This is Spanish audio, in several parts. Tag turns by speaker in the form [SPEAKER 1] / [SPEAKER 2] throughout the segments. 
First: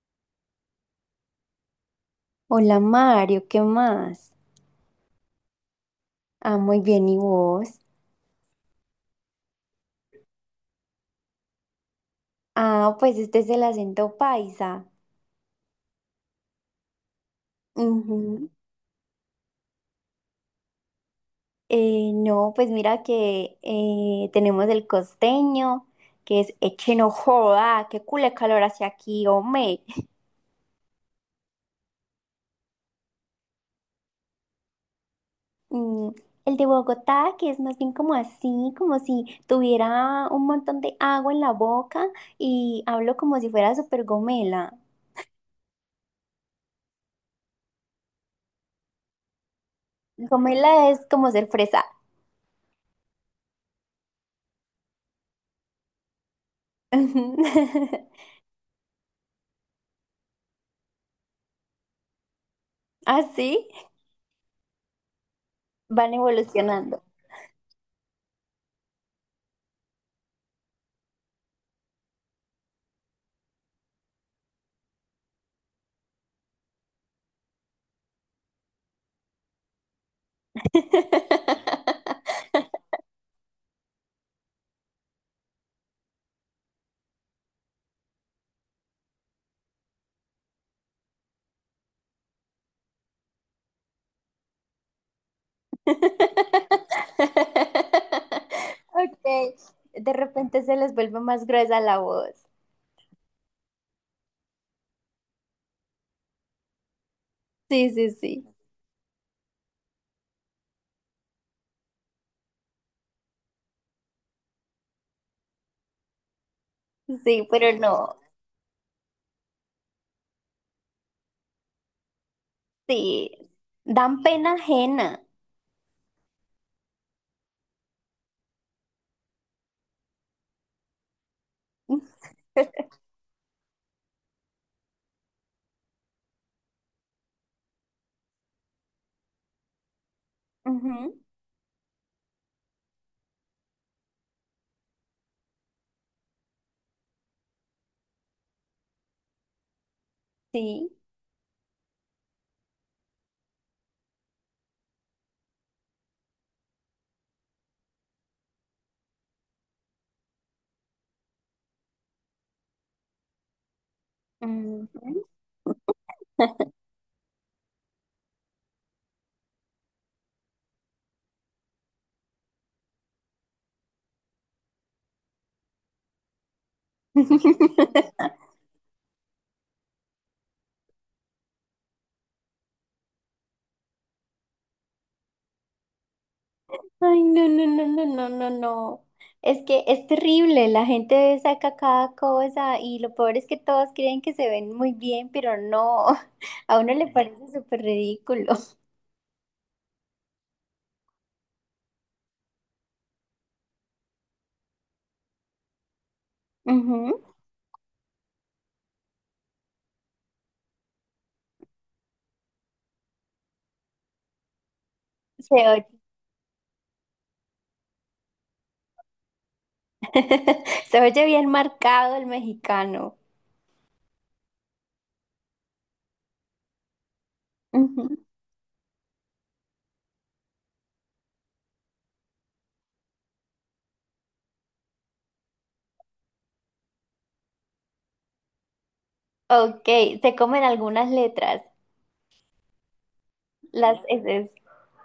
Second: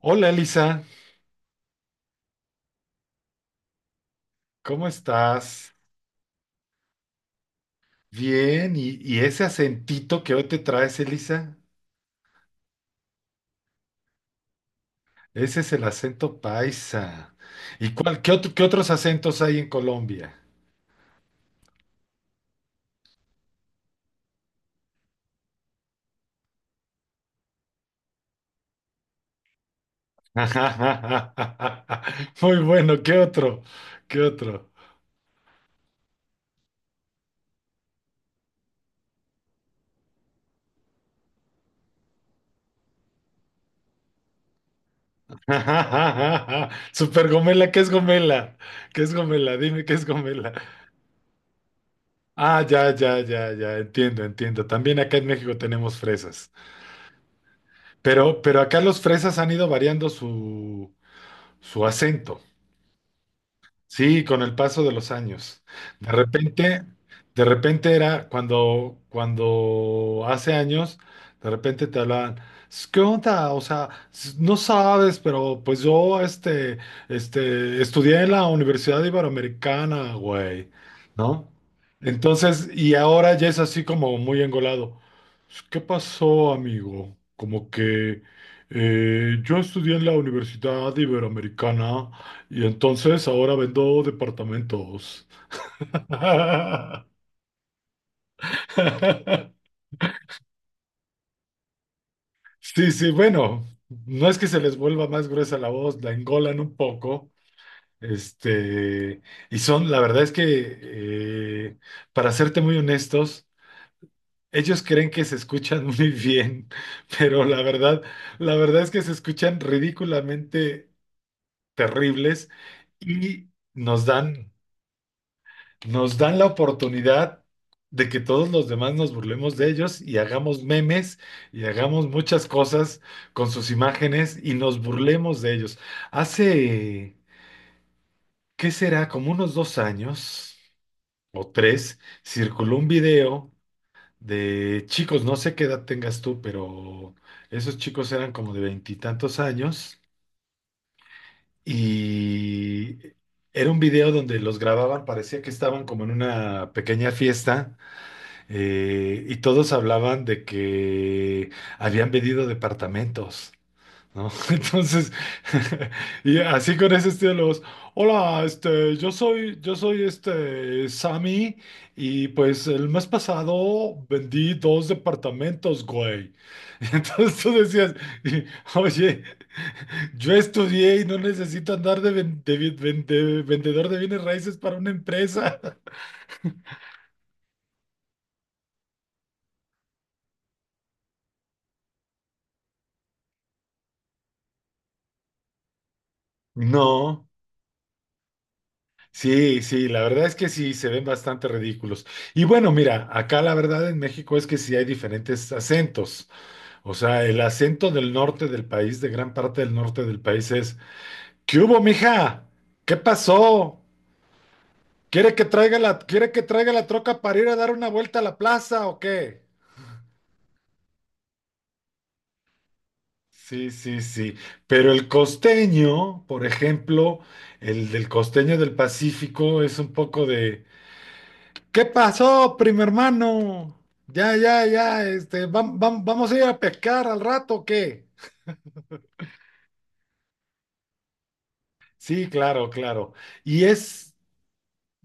[SPEAKER 1] Hola Elisa,
[SPEAKER 2] Hola Mario, ¿qué más?
[SPEAKER 1] ¿cómo estás?
[SPEAKER 2] Ah, muy bien, ¿y vos?
[SPEAKER 1] Bien, y ese acentito que hoy te traes, Elisa,
[SPEAKER 2] Ah, pues este es el acento paisa.
[SPEAKER 1] ese es el acento paisa. ¿Y cuál,
[SPEAKER 2] Ujú.
[SPEAKER 1] qué otros acentos hay en Colombia?
[SPEAKER 2] No, pues mira que tenemos el costeño, que es eche no joda, qué culé calor hacia aquí, hombre.
[SPEAKER 1] Muy bueno, ¿qué otro? ¿Qué otro?
[SPEAKER 2] Mm, el de Bogotá, que es más bien como así, como si tuviera un montón de agua en la boca y hablo como si fuera súper gomela.
[SPEAKER 1] Super Gomela, ¿qué es Gomela? ¿Qué es Gomela? Dime qué es Gomela.
[SPEAKER 2] Gomela es como ser fresa.
[SPEAKER 1] Ah, ya, ya, ya, ya, entiendo, entiendo. También acá en México tenemos fresas. Pero acá los fresas han ido variando su acento.
[SPEAKER 2] ¿Ah, sí?
[SPEAKER 1] Sí, con el paso de los años. De
[SPEAKER 2] Van
[SPEAKER 1] repente,
[SPEAKER 2] evolucionando.
[SPEAKER 1] de repente era cuando hace años, de repente te hablaban, ¿Qué onda? O sea, no sabes, pero pues yo estudié en la Universidad Iberoamericana, güey, ¿no? Entonces, y ahora ya es así como muy engolado. ¿Qué pasó, amigo? Como que yo estudié en la Universidad Iberoamericana. Y entonces ahora vendo departamentos.
[SPEAKER 2] Ok, de repente se les vuelve más gruesa la voz.
[SPEAKER 1] Sí, sí, bueno, no es que se les vuelva más gruesa la voz, la engolan un poco.
[SPEAKER 2] Sí, sí, sí.
[SPEAKER 1] Este, y son, la verdad es que, eh, para serte muy honestos, ellos creen que se escuchan muy bien, pero
[SPEAKER 2] Sí, pero no.
[SPEAKER 1] la verdad es que se escuchan ridículamente terribles
[SPEAKER 2] Sí,
[SPEAKER 1] y nos
[SPEAKER 2] dan pena
[SPEAKER 1] dan.
[SPEAKER 2] ajena.
[SPEAKER 1] nos dan la oportunidad de que todos los demás nos burlemos de ellos y hagamos memes y hagamos muchas cosas con sus imágenes y nos burlemos de ellos. Hace, ¿qué será? Como unos 2 años
[SPEAKER 2] Ujú.
[SPEAKER 1] o tres, circuló un video de chicos, no sé qué edad tengas tú, pero esos chicos eran como de veintitantos años
[SPEAKER 2] Sí.
[SPEAKER 1] y... Era un video donde los grababan, parecía que estaban como en una pequeña fiesta. Y todos hablaban de que habían vendido departamentos, ¿no? Entonces,
[SPEAKER 2] Ujú.
[SPEAKER 1] y así con ese estilo, los, hola, yo soy Sammy, y pues el mes pasado vendí dos departamentos, güey. Y entonces tú decías, y, oye, yo estudié y no necesito andar de vendedor de bienes raíces para una empresa.
[SPEAKER 2] Ay, no, no, no, no, no, no, no. Es que es terrible, la gente saca cada cosa y lo peor es que todos creen que se ven muy bien, pero no, a uno le
[SPEAKER 1] No.
[SPEAKER 2] parece súper ridículo.
[SPEAKER 1] Sí, sí, la verdad es que sí, se ven bastante ridículos. Y bueno, mira, acá la verdad en México es que sí hay diferentes acentos. O
[SPEAKER 2] Ujú.
[SPEAKER 1] sea, el acento del norte del país, de gran parte del norte del país es, ¿qué hubo, mija? ¿Qué pasó? ¿Quiere que
[SPEAKER 2] Se
[SPEAKER 1] traiga
[SPEAKER 2] oye,
[SPEAKER 1] la, quiere que traiga la troca para ir a dar una vuelta a la plaza o qué?
[SPEAKER 2] se oye bien marcado el mexicano.
[SPEAKER 1] Sí, sí, sí. Pero el costeño, por ejemplo, el del
[SPEAKER 2] Ujú.
[SPEAKER 1] costeño del Pacífico es un poco de... ¿Qué pasó, primo hermano? Ya, ya, ya, vamos a ir a pescar al rato, ¿o qué?
[SPEAKER 2] Ok, se comen algunas letras,
[SPEAKER 1] Sí, claro, claro. Y
[SPEAKER 2] las
[SPEAKER 1] es,
[SPEAKER 2] eses.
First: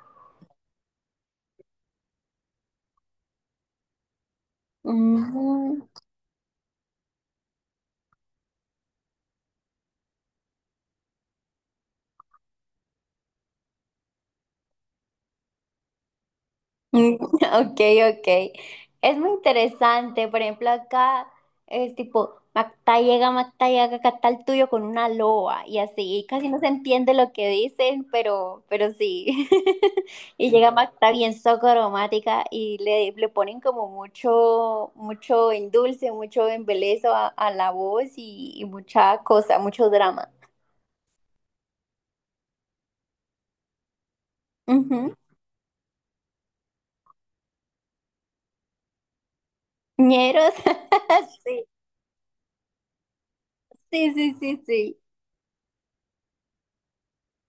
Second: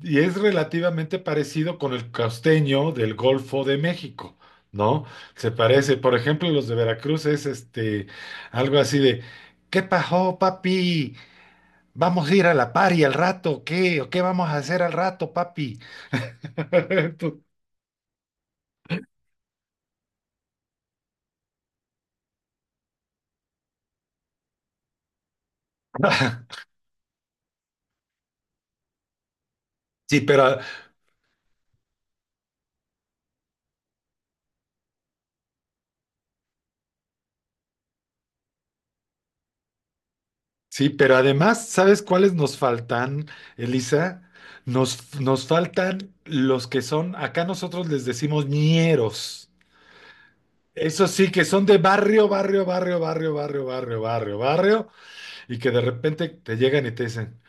[SPEAKER 1] y es relativamente parecido con el costeño del Golfo de México, ¿no? Se parece, por ejemplo, los de Veracruz es algo así de, ¿qué pasó, papi? Vamos a ir a la pari al rato, ¿o qué? ¿O qué vamos a hacer al rato, papi?
[SPEAKER 2] Mm.
[SPEAKER 1] Tú-
[SPEAKER 2] Ok, ok. Es muy interesante. Por ejemplo, acá es tipo Mactayaga, Mactayaga, acá está el tuyo con una loa y así. Y casi no se entiende lo que dicen, pero sí.
[SPEAKER 1] Sí,
[SPEAKER 2] Y
[SPEAKER 1] pero
[SPEAKER 2] llega Macta bien aromática y le ponen como mucho, mucho endulce, mucho embelezo a la voz y mucha cosa, mucho drama.
[SPEAKER 1] sí, pero además, ¿sabes cuáles nos faltan, Elisa?
[SPEAKER 2] Ujú.
[SPEAKER 1] Nos faltan los que son, acá nosotros les decimos ñeros.
[SPEAKER 2] Ñeros.
[SPEAKER 1] Eso sí, que son de barrio, barrio, barrio, barrio, barrio, barrio,
[SPEAKER 2] Sí, sí,
[SPEAKER 1] barrio,
[SPEAKER 2] sí,
[SPEAKER 1] barrio,
[SPEAKER 2] sí,
[SPEAKER 1] y que de repente te llegan y te dicen,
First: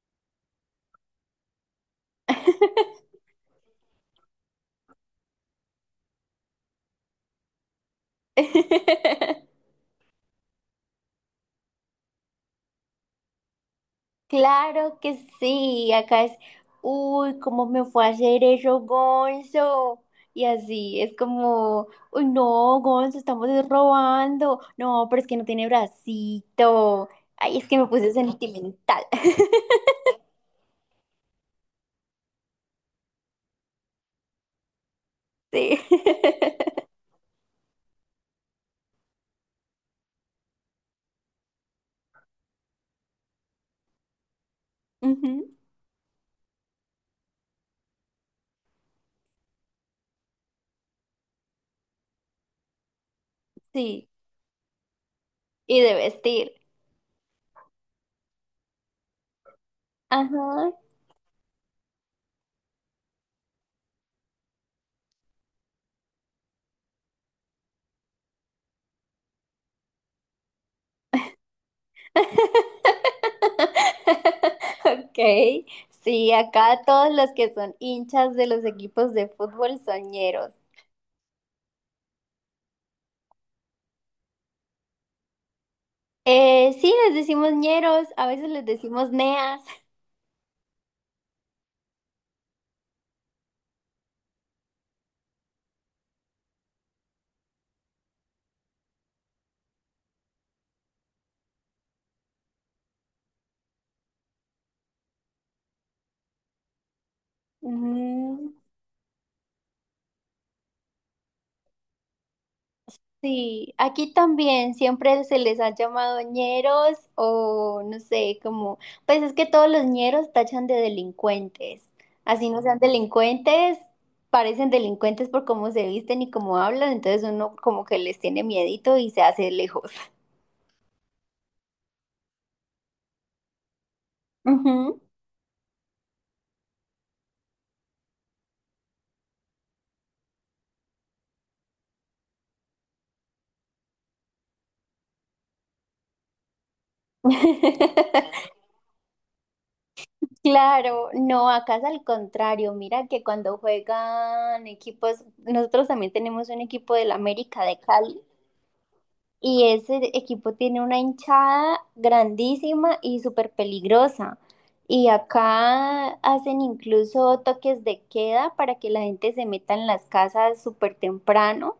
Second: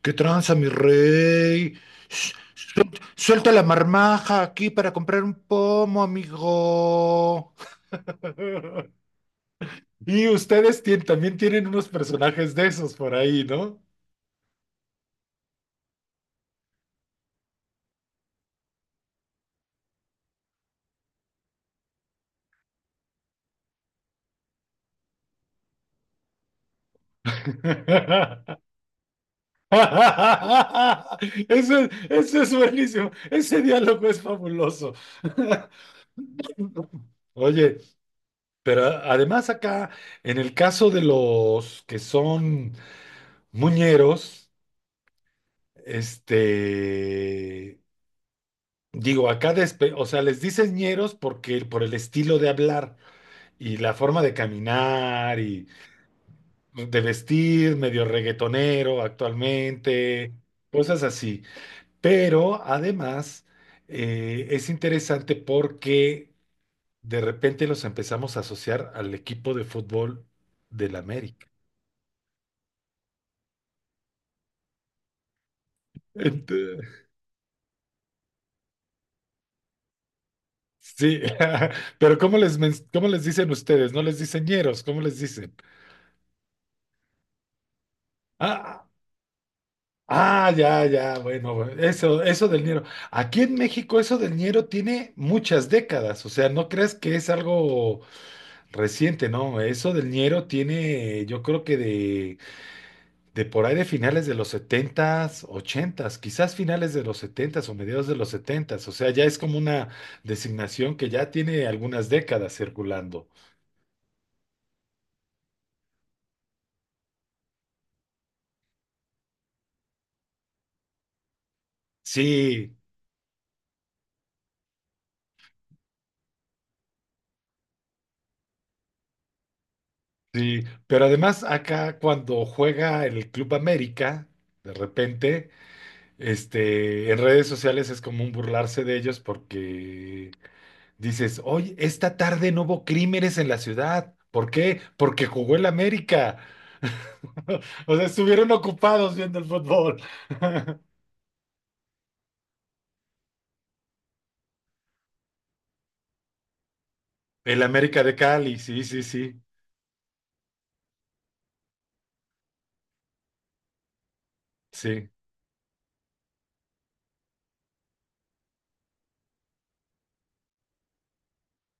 [SPEAKER 1] ¿qué tranza, mi rey? Sh- Suelta la marmaja aquí para comprar un pomo, amigo.
[SPEAKER 2] sí.
[SPEAKER 1] Y ustedes también tienen unos personajes de esos por ahí, ¿no?
[SPEAKER 2] Claro que sí, acá es, uy, ¿cómo me fue a hacer eso, Gonzo? Y así, es como, uy, no, Gonzo, estamos robando. No, pero es que no tiene bracito. Ay, es que me puse sentimental.
[SPEAKER 1] Eso es buenísimo. Ese diálogo es fabuloso.
[SPEAKER 2] Sí.
[SPEAKER 1] Oye, pero además acá, en el caso de los que son muñeros,
[SPEAKER 2] Ujú,
[SPEAKER 1] este, digo, acá, o sea, les dicen ñeros porque por el estilo de hablar y la
[SPEAKER 2] sí,
[SPEAKER 1] forma de caminar y
[SPEAKER 2] y de vestir.
[SPEAKER 1] de vestir, medio reggaetonero actualmente,
[SPEAKER 2] Ajá.
[SPEAKER 1] cosas así. Pero además es interesante porque de repente los empezamos a asociar al equipo de fútbol del América.
[SPEAKER 2] Ok, sí,
[SPEAKER 1] Ent-
[SPEAKER 2] acá todos los que son hinchas de los equipos de fútbol soñeros.
[SPEAKER 1] sí, pero ¿cómo les, cómo les dicen ustedes? ¿No les dicen ñeros? ¿Cómo les dicen?
[SPEAKER 2] Sí, les decimos ñeros, a veces les
[SPEAKER 1] Ah,
[SPEAKER 2] decimos neas.
[SPEAKER 1] ah, ya, ya, bueno, bueno, eso del ñero. Aquí en México eso del ñero tiene muchas décadas, o sea, no creas que es algo reciente, no, eso del ñero tiene, yo creo que de por ahí de finales de los setentas, ochentas, quizás finales de los setentas o mediados de los
[SPEAKER 2] Mm,
[SPEAKER 1] setentas. O sea, ya es como una designación que ya tiene algunas décadas circulando.
[SPEAKER 2] sí, aquí también siempre se les ha llamado ñeros o no sé, como, pues es que todos los ñeros tachan de delincuentes. Así no
[SPEAKER 1] Sí,
[SPEAKER 2] sean delincuentes, parecen delincuentes por cómo se visten y cómo hablan, entonces uno como que les tiene miedito y se hace lejos.
[SPEAKER 1] sí, pero además acá cuando juega el Club América, de
[SPEAKER 2] Ujú.
[SPEAKER 1] repente, en redes sociales es común burlarse de ellos porque dices, oye, esta tarde no hubo crímenes en la ciudad. ¿Por qué? Porque jugó el América. O sea, estuvieron ocupados viendo el fútbol.
[SPEAKER 2] Claro, no, acá es al contrario. Mira que cuando juegan equipos, nosotros también tenemos un equipo del
[SPEAKER 1] El
[SPEAKER 2] América de
[SPEAKER 1] América de
[SPEAKER 2] Cali
[SPEAKER 1] Cali, sí, sí, sí,
[SPEAKER 2] y ese equipo tiene una hinchada grandísima y súper peligrosa. Y
[SPEAKER 1] sí,
[SPEAKER 2] acá hacen incluso toques de queda para que la gente se meta en las casas súper temprano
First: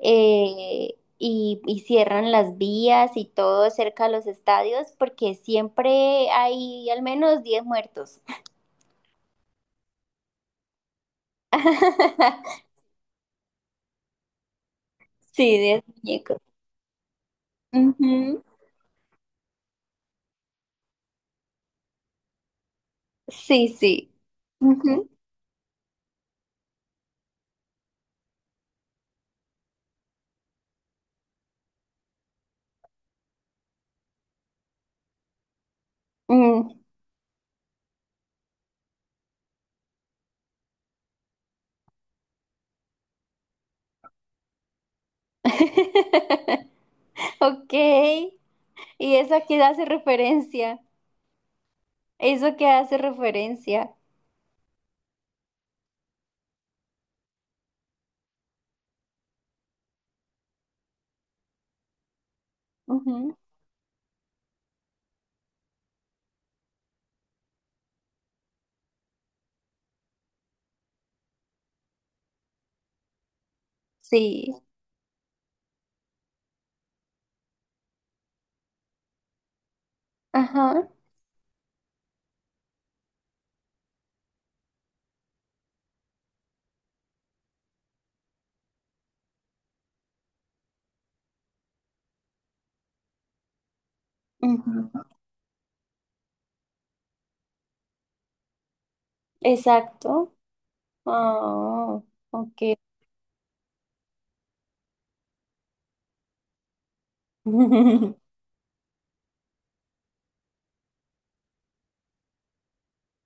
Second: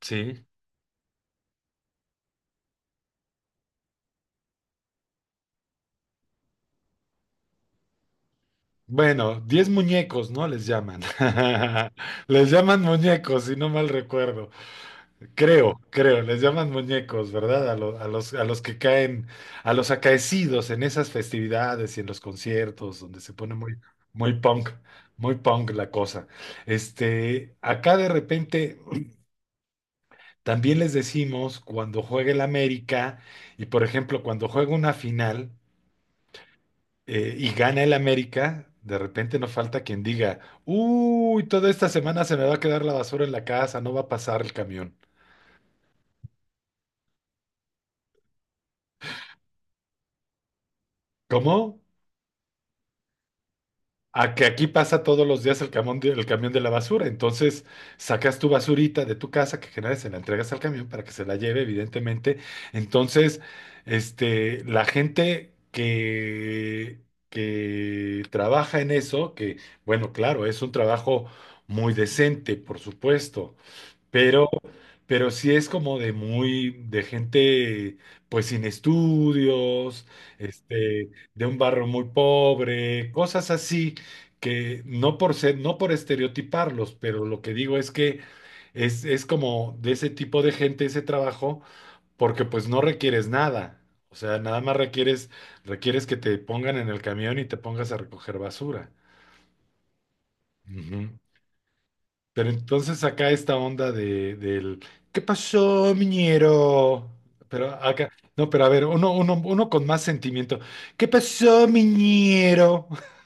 [SPEAKER 1] sí.
[SPEAKER 2] y cierran las vías y todo cerca de los estadios porque siempre hay al menos 10 muertos.
[SPEAKER 1] Bueno, 10 muñecos, ¿no? Les llaman. Les llaman muñecos, si no mal recuerdo.
[SPEAKER 2] Sí,
[SPEAKER 1] Creo,
[SPEAKER 2] 10
[SPEAKER 1] creo,
[SPEAKER 2] muñecos.
[SPEAKER 1] les llaman muñecos, ¿verdad?
[SPEAKER 2] Ujú.
[SPEAKER 1] A los que caen, a los acaecidos en esas festividades y en los conciertos, donde se pone
[SPEAKER 2] Sí,
[SPEAKER 1] muy,
[SPEAKER 2] sí.
[SPEAKER 1] muy punk,
[SPEAKER 2] Ujú.
[SPEAKER 1] muy punk la cosa. Acá de repente también les decimos cuando juegue el América, y por ejemplo, cuando juega una final,
[SPEAKER 2] Mm.
[SPEAKER 1] y gana el América, de repente nos falta quien diga, uy, toda esta semana se me va a quedar la basura en la casa, no va a pasar el camión.
[SPEAKER 2] Ok. ¿Y eso a qué hace referencia?
[SPEAKER 1] ¿Cómo?
[SPEAKER 2] ¿Eso que hace referencia?
[SPEAKER 1] A que aquí pasa todos los días el camión de la basura. Entonces, sacas tu basurita de tu casa que generas, se la entregas al camión para que se la lleve, evidentemente.
[SPEAKER 2] Ujú.
[SPEAKER 1] Entonces, la gente que, trabaja en eso, que, bueno, claro, es un trabajo muy decente, por supuesto, pero
[SPEAKER 2] Sí.
[SPEAKER 1] pero sí es como de muy, de gente pues sin estudios,
[SPEAKER 2] Ajá.
[SPEAKER 1] de un barrio muy pobre, cosas así, que no por ser, no por estereotiparlos, pero lo que digo es que es como de ese tipo de gente ese trabajo, porque pues no requieres nada. O sea, nada más
[SPEAKER 2] Ujú.
[SPEAKER 1] requieres, requieres que te pongan en el camión y te pongas a recoger basura.
[SPEAKER 2] Exacto.
[SPEAKER 1] Ujú.
[SPEAKER 2] Ah,
[SPEAKER 1] Pero
[SPEAKER 2] ok.
[SPEAKER 1] entonces acá esta onda de, del ¿qué pasó, miñero? Pero acá, no, pero a ver, uno, uno, uno con más sentimiento. ¿Qué pasó, miñero?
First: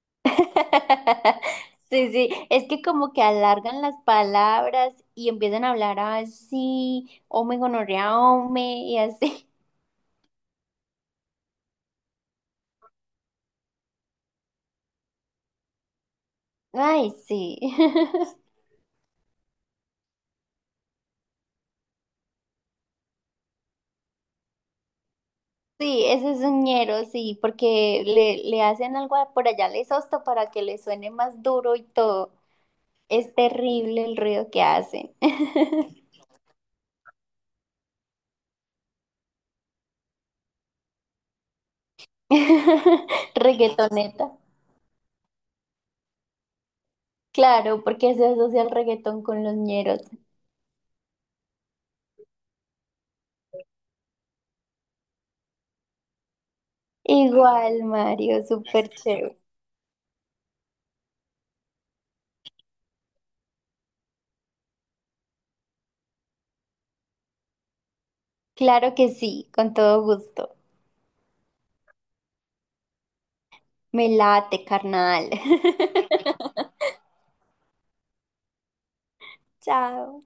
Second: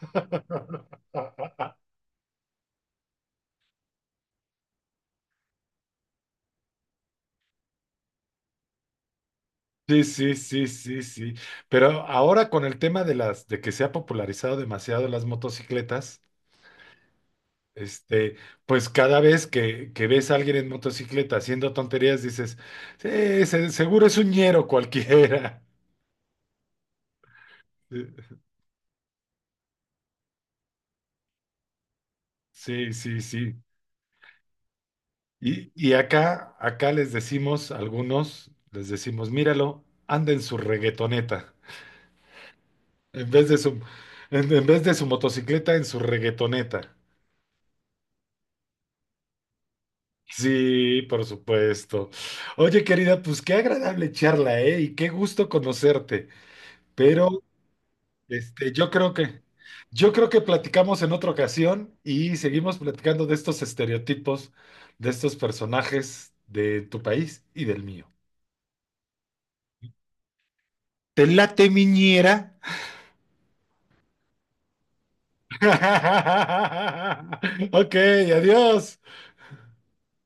[SPEAKER 2] Sí, sí, es que como que alargan las palabras y empiezan a hablar así, ome gonorrea, ome, y así.
[SPEAKER 1] Sí, sí, sí, sí, sí. Pero ahora con el tema de las, de que se ha popularizado demasiado las motocicletas,
[SPEAKER 2] Ay, sí.
[SPEAKER 1] este, pues cada vez que ves a alguien en motocicleta haciendo tonterías, dices, sí, seguro es un ñero cualquiera.
[SPEAKER 2] Sí, ese es un ñero, sí, porque le hacen algo a- por allá, les sosto para que le suene más duro y todo.
[SPEAKER 1] Sí, sí,
[SPEAKER 2] Es
[SPEAKER 1] sí.
[SPEAKER 2] terrible el ruido que hacen.
[SPEAKER 1] Y acá, acá les decimos, algunos les decimos, míralo, anda en su reggaetoneta, en vez de su,
[SPEAKER 2] Reggaetoneta.
[SPEAKER 1] en vez de su motocicleta, en su reggaetoneta.
[SPEAKER 2] Claro, porque se asocia el reggaetón con los ñeros.
[SPEAKER 1] Sí, por supuesto. Oye, querida, pues qué agradable charla, ¿eh? Y qué gusto conocerte. Pero,
[SPEAKER 2] Igual, Mario,
[SPEAKER 1] este, yo
[SPEAKER 2] súper
[SPEAKER 1] creo
[SPEAKER 2] chévere.
[SPEAKER 1] que, yo creo que platicamos en otra ocasión y seguimos platicando de estos estereotipos, de estos personajes de tu país y del mío.
[SPEAKER 2] Claro que sí, con todo gusto.
[SPEAKER 1] ¿Te late, miñera?
[SPEAKER 2] Me late, carnal.
[SPEAKER 1] ok, adiós.
[SPEAKER 2] Chao.